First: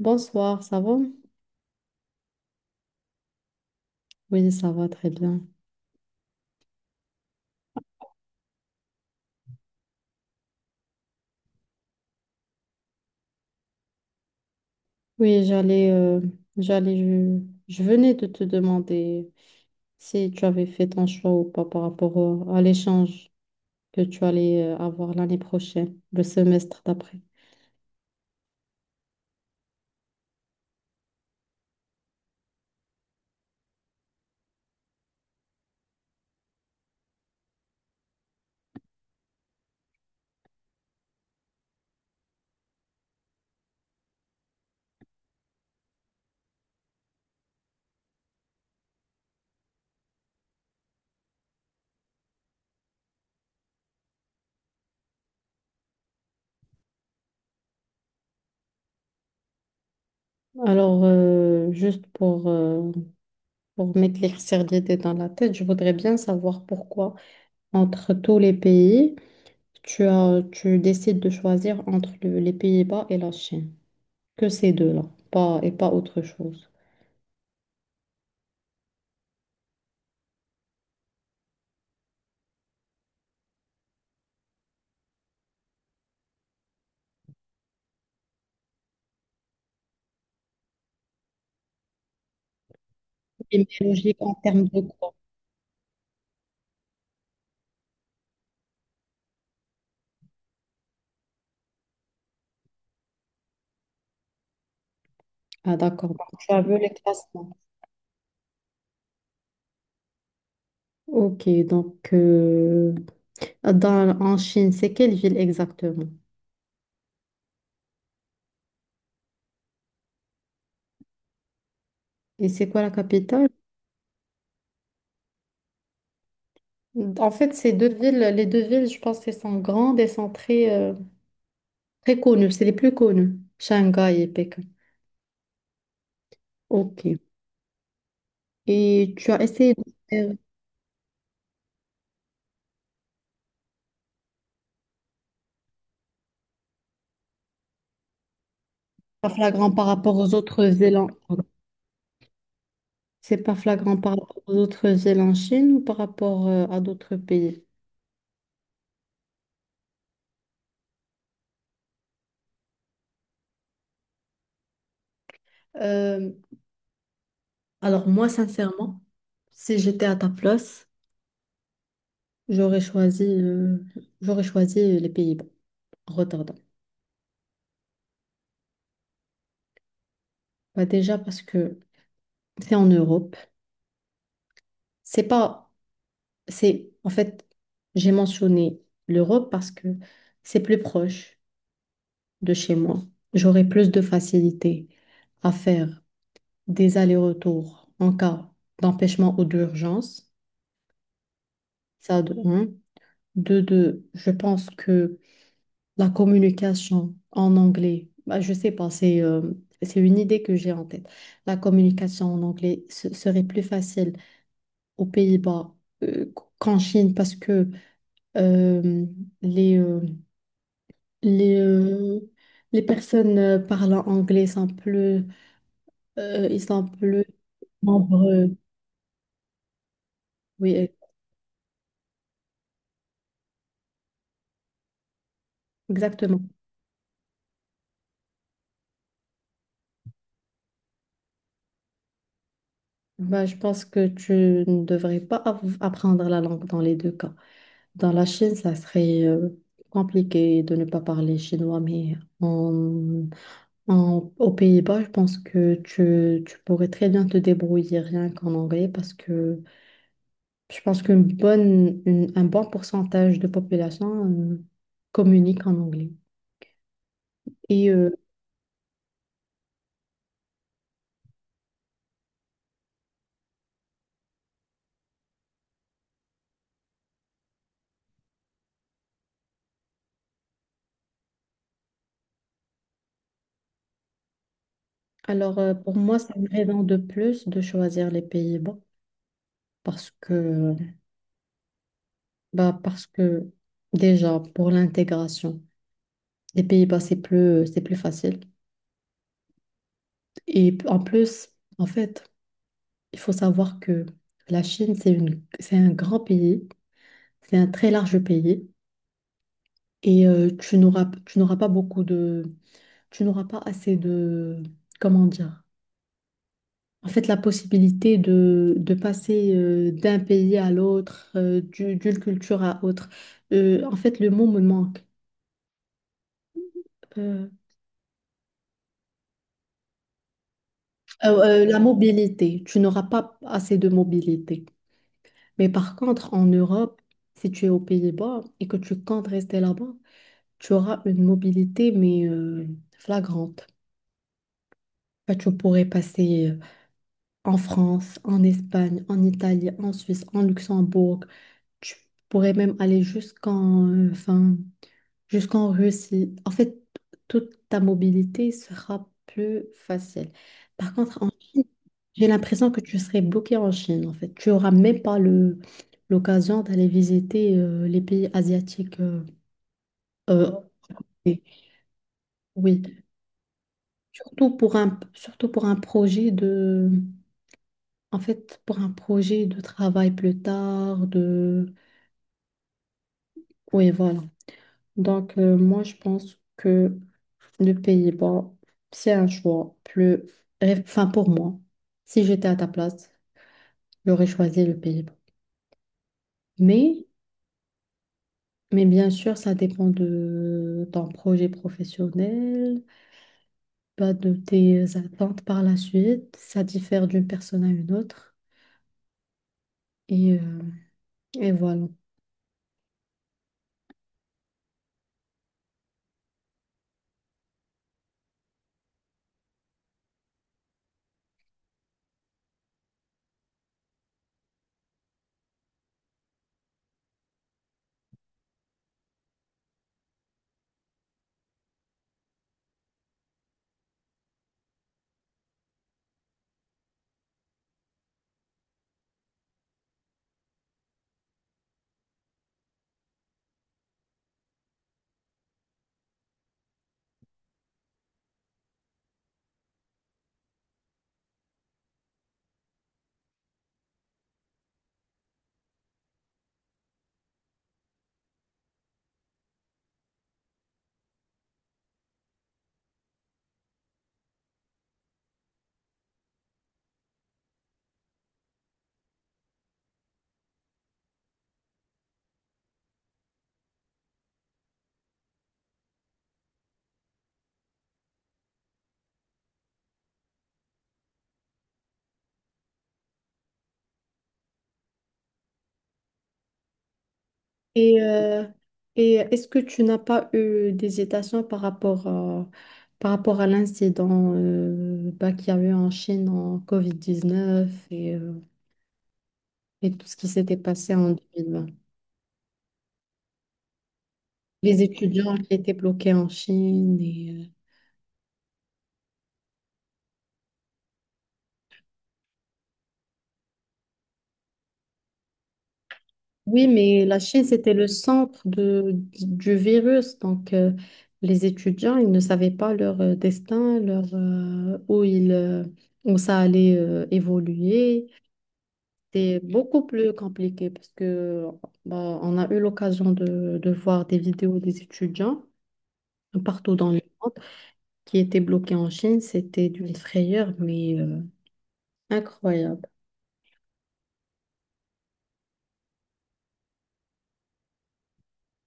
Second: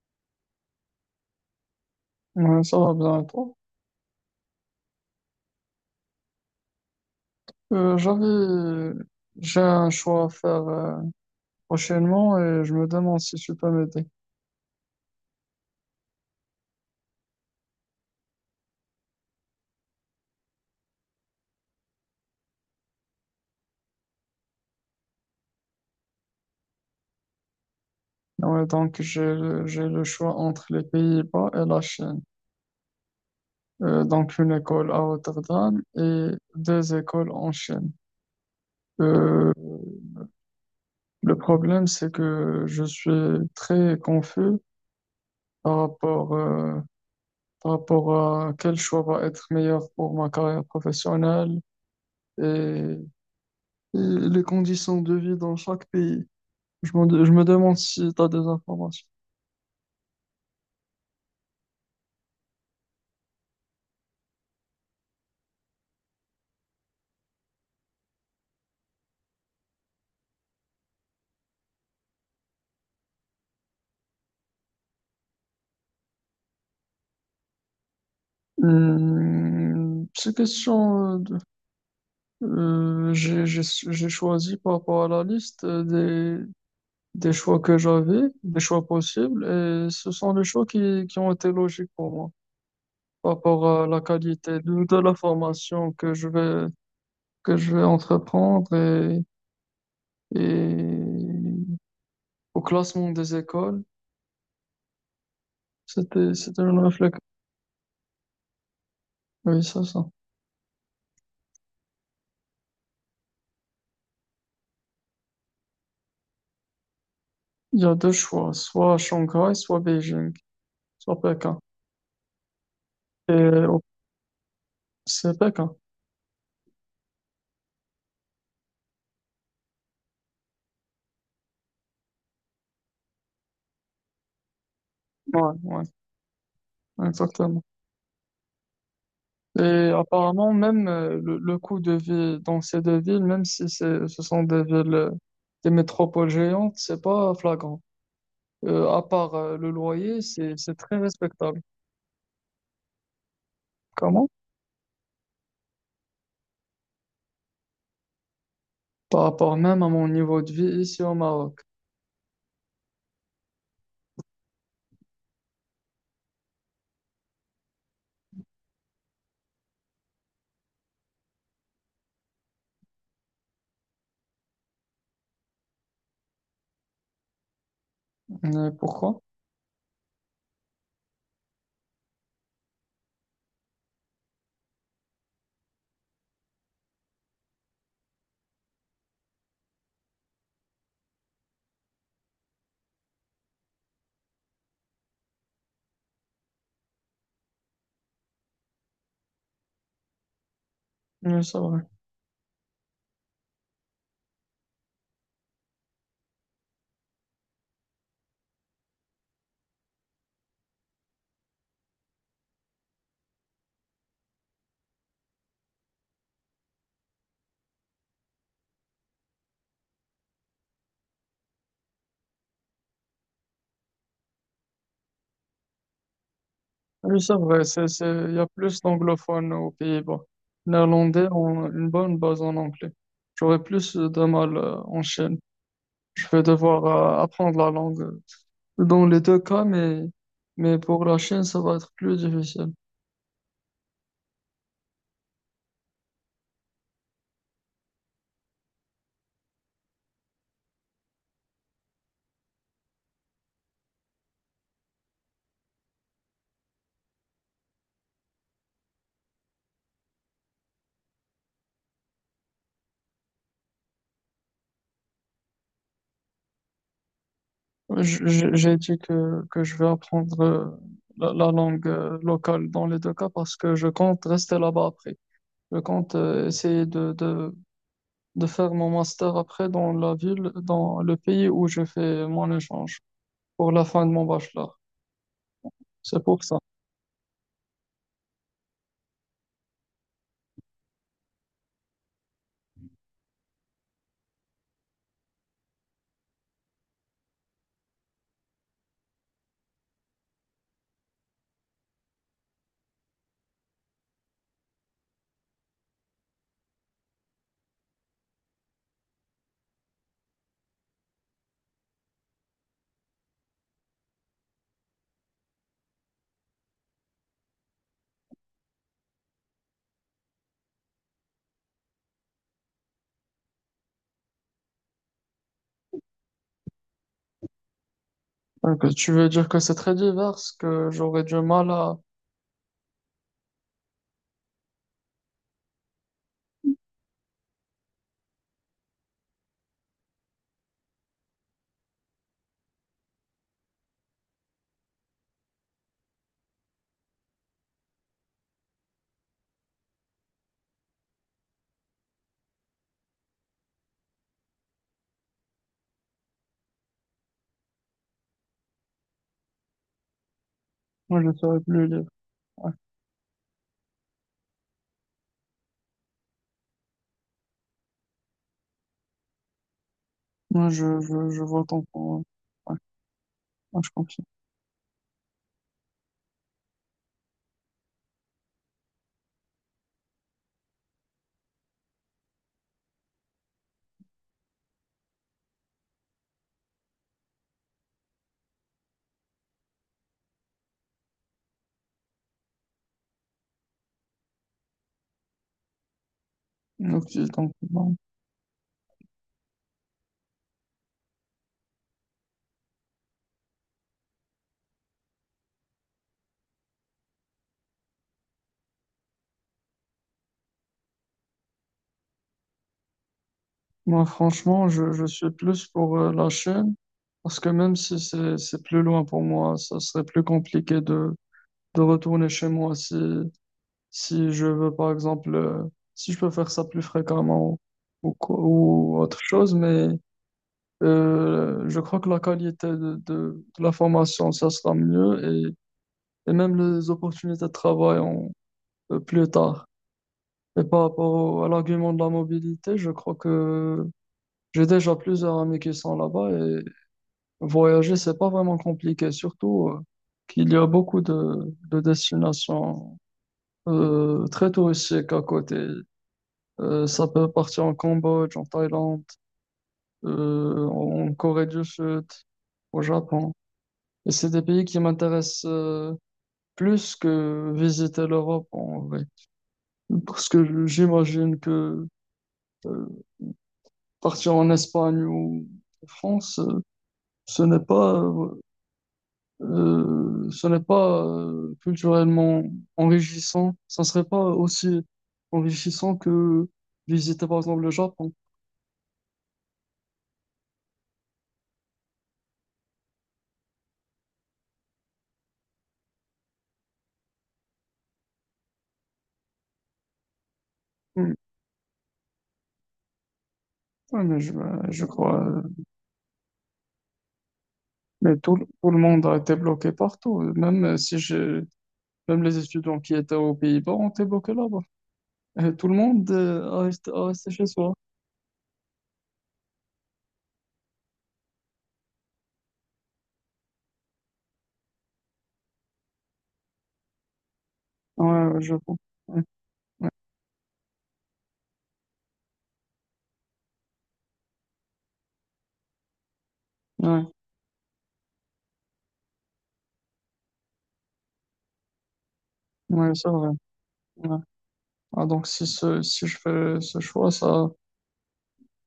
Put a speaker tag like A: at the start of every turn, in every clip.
A: Bonsoir, ça va?
B: Ouais, ça va bien et toi?
A: Oui, ça va très bien.
B: Euh, j'avais, j'ai un choix à faire prochainement et je me demande si tu peux m'aider.
A: Oui, j'allais, j'allais, je venais de te demander si tu avais fait ton choix ou pas par rapport à l'échange que tu allais avoir l'année prochaine, le semestre d'après.
B: Ouais, donc j'ai le choix entre les Pays-Bas et la Chine. Donc une école à Rotterdam et deux écoles en Chine. Euh, le problème c'est que je suis très confus par rapport, euh, par rapport à quel choix va être meilleur pour ma carrière professionnelle et et les conditions de vie dans chaque pays. Je me demande si tu as des informations.
A: Alors, juste pour m'éclaircir l'idée dans la tête, je voudrais bien savoir pourquoi, entre tous les pays, tu décides de choisir entre les Pays-Bas et la Chine, que ces deux-là, pas, et pas autre chose.
B: Petite question. J'ai choisi par rapport à la liste des choix que j'avais, des choix possibles, et ce sont les choix qui ont été logiques pour moi par
A: Et
B: rapport à la
A: logique en
B: qualité
A: termes de
B: de
A: quoi?
B: la formation que je vais entreprendre et au classement des écoles.
A: Ah, d'accord. Donc, tu as
B: C'était
A: vu
B: une
A: le
B: réflexion.
A: classement.
B: Oui, c'est ça.
A: Ok, donc en Chine, c'est quelle ville exactement?
B: Il y a deux choix, soit Shanghai, soit Beijing. Sur Pékin.
A: Et c'est quoi la
B: Et
A: capitale?
B: au- c'est Pékin.
A: En fait, les deux villes, je pense qu'elles sont grandes et sont très, très connues. C'est les plus connues, Shanghai et Pékin.
B: Ouais, ouais,
A: Ok.
B: exactement.
A: Et tu as essayé de
B: Et
A: faire
B: apparemment, même le coût de vie dans ces deux villes, même si ce sont des villes, des métropoles géantes, c'est pas flagrant. À
A: pas
B: part
A: flagrant
B: le
A: par rapport
B: loyer,
A: aux autres
B: c'est
A: villes
B: très
A: en...
B: respectable.
A: C'est pas flagrant par
B: Comment?
A: rapport aux autres villes en Chine ou par rapport à d'autres pays?
B: Par rapport même à mon niveau de vie ici au Maroc.
A: Euh, Alors moi, sincèrement, si j'étais à ta place, j'aurais choisi, euh, j'aurais choisi les Pays-Bas, Rotterdam.
B: Mais pourquoi?
A: Bah déjà parce que c'est en Europe. C'est pas, c'est en fait, j'ai mentionné l'Europe parce que c'est plus proche de chez moi. J'aurais plus de facilité à faire des allers-retours en cas d'empêchement ou d'urgence.
B: Oui, c'est vrai.
A: Ça de un. De deux, je pense que la communication en anglais, bah, je sais pas, c'est une idée que j'ai en tête. La communication en anglais serait plus facile aux Pays-Bas qu'en Chine parce que euh, les, euh, les, euh, les personnes parlant anglais sont ils sont
B: Oui,
A: plus
B: c'est vrai. Il y a
A: nombreux.
B: plus d'anglophones aux Pays-Bas.
A: Oui,
B: Néerlandais ont une bonne base en anglais. J'aurais plus de mal en Chine. Je
A: exactement.
B: vais devoir apprendre la langue dans les deux cas, mais pour la Chine, ça va être plus difficile.
A: Bah, je pense que tu ne devrais pas apprendre la langue dans les deux cas. Dans la Chine, ça serait compliqué de ne pas parler chinois, mais en, aux Pays-Bas, je pense que tu pourrais très bien te débrouiller rien qu'en anglais parce que je pense un bon pourcentage de population communique en anglais. Et euh,
B: J'ai dit que je vais apprendre la langue locale dans les deux cas parce que je compte rester là-bas après. Je compte essayer de faire mon master après dans la ville, dans le pays où je fais mon échange pour la fin de mon bachelor.
A: alors, pour moi,
B: C'est
A: c'est
B: pour
A: une
B: ça.
A: raison de plus de choisir les Pays-Bas parce que, bah, parce que déjà, pour l'intégration, les Pays-Bas, c'est plus facile. Et en plus, en fait, il faut savoir que la Chine, c'est un grand pays, c'est un très large pays, et tu n'auras pas beaucoup de, tu n'auras pas assez de, comment dire, en fait, la possibilité de passer d'un pays à l'autre, d'une culture à autre. En fait, le mot me manque. Euh,
B: Donc, tu veux dire que c'est très divers, que j'aurais du mal
A: la
B: à...
A: mobilité, tu n'auras pas assez de mobilité. Mais par contre, en Europe, si tu es aux Pays-Bas et que tu comptes rester là-bas, tu auras une mobilité, mais flagrante. Bah, tu pourrais passer en France, en Espagne, en Italie, en Suisse, en Luxembourg. Tu pourrais même aller enfin, jusqu'en Russie. En fait, toute ta mobilité sera plus facile. Par contre,
B: Moi,
A: en
B: je serais
A: Chine,
B: plus libre.
A: j'ai l'impression que tu serais bloqué en Chine, en fait. Tu n'auras même pas le, l'occasion d'aller visiter les pays asiatiques. Euh,
B: Moi,
A: et-
B: je vote en pour. Ouais,
A: oui,
B: moi, je confie.
A: surtout pour un projet de, en fait, pour un projet de travail plus tard, de, oui, voilà. Donc, moi, je pense que le Pays-Bas, c'est un choix plus... Enfin, pour moi, si j'étais à ta place, j'aurais choisi le Pays-Bas. Mais,
B: Ok, donc, bon.
A: mais bien sûr, ça dépend de ton projet professionnel, bah, de tes attentes par la suite. Ça diffère d'une personne à une autre. Et, euh, et voilà.
B: Moi, franchement, je suis plus pour la Chine, parce que même si c'est plus loin pour moi, ça serait plus compliqué de retourner chez moi si je veux, par exemple, si je peux faire ça plus fréquemment ou, ou autre chose, mais je crois que la qualité de la formation, ça sera mieux et, et même les opportunités de travail plus tard. Et par rapport à l'argument de la mobilité, je crois que j'ai déjà plusieurs amis qui sont là-bas et voyager, c'est pas vraiment compliqué, surtout qu'il y a beaucoup de destinations très touristiques à côté. Ça peut partir en Cambodge, en Thaïlande, en Corée du Sud, au Japon. Et c'est des pays qui m'intéressent plus que visiter l'Europe en vrai. Parce que j'imagine que euh, partir en Espagne ou en France, ce n'est pas, culturellement enrichissant. Ça ne serait pas aussi enrichissant que visiter par exemple le
A: Et,
B: Japon.
A: euh, et est-ce que tu n'as pas eu d'hésitation par rapport à l'incident bah, qu'il y a eu en Chine en COVID-19 et tout ce qui s'était passé en
B: Hmm.
A: 2020.
B: Ouais, mais
A: Les étudiants qui étaient bloqués en Chine.
B: mais tout le monde a été bloqué partout. Même si je, même les étudiants qui étaient aux Pays-Bas ont été bloqués là-bas. Tout le monde
A: Oui, mais
B: a
A: la
B: resté
A: Chine,
B: chez soi.
A: c'était le centre de, du virus. Donc, les étudiants, ils ne savaient pas leur où ça allait évoluer.
B: Ouais, ouais, je comprends. Ouais,
A: C'était beaucoup
B: ouais,
A: plus compliqué parce que bah, on a eu l'occasion de voir des vidéos des étudiants partout dans le
B: ouais,
A: monde qui étaient bloqués en Chine. C'était d'une frayeur, mais incroyable.
B: ouais, c'est vrai. Ouais. Ah, donc si, si je fais ce choix, ça,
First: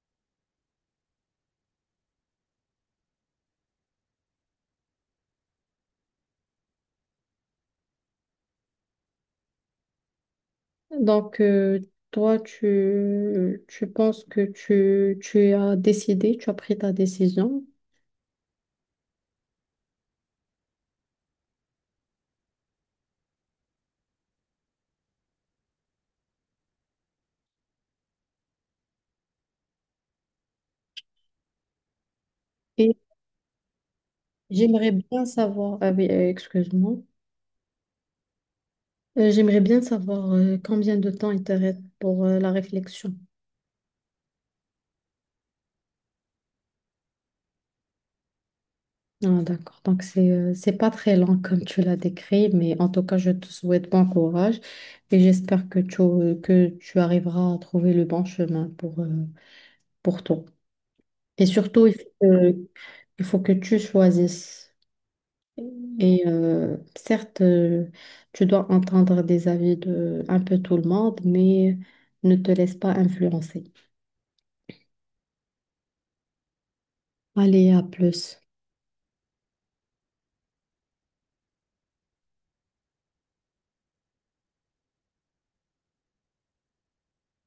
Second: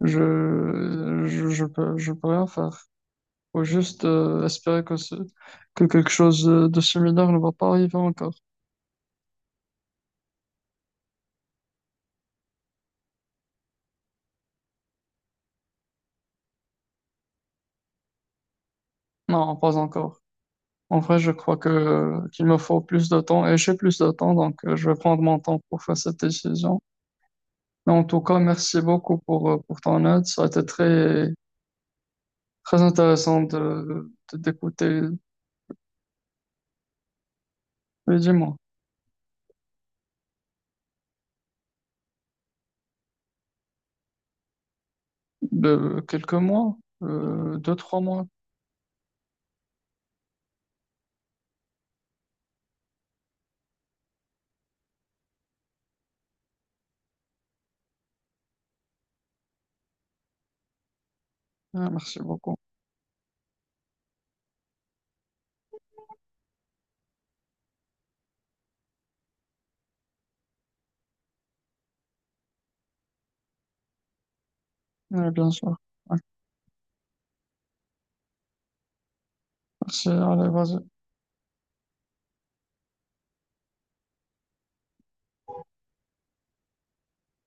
B: je peux rien faire. Faut juste espérer que, que quelque chose de similaire ne va pas arriver encore.
A: Donc, tu penses que tu as décidé, tu as pris ta décision
B: Non, pas encore. En vrai, je crois que qu'il me faut plus de temps et j'ai plus de temps, donc je vais prendre mon temps pour faire cette décision. Mais en tout cas, merci beaucoup pour ton aide. Ça a été très, très
A: et
B: intéressant
A: j'aimerais
B: d'écouter,
A: bien savoir, ah oui, excuse-moi,
B: mais dis-moi,
A: J'aimerais bien savoir combien de temps il te reste pour la réflexion.
B: de quelques mois, deux, trois mois.
A: Ah, d'accord. Donc, c'est pas très lent comme tu l'as décrit, mais en tout cas, je te souhaite bon courage et j'espère que tu arriveras à trouver le bon chemin pour toi. Et surtout,
B: Ah, merci beaucoup.
A: il faut que tu choisisses. Et euh, certes, euh, tu dois entendre des avis de un peu tout le monde, mais ne te laisse pas influencer.
B: Ouais, bien sûr. Ouais,
A: Allez, à plus.
B: merci. Allez, vas-y.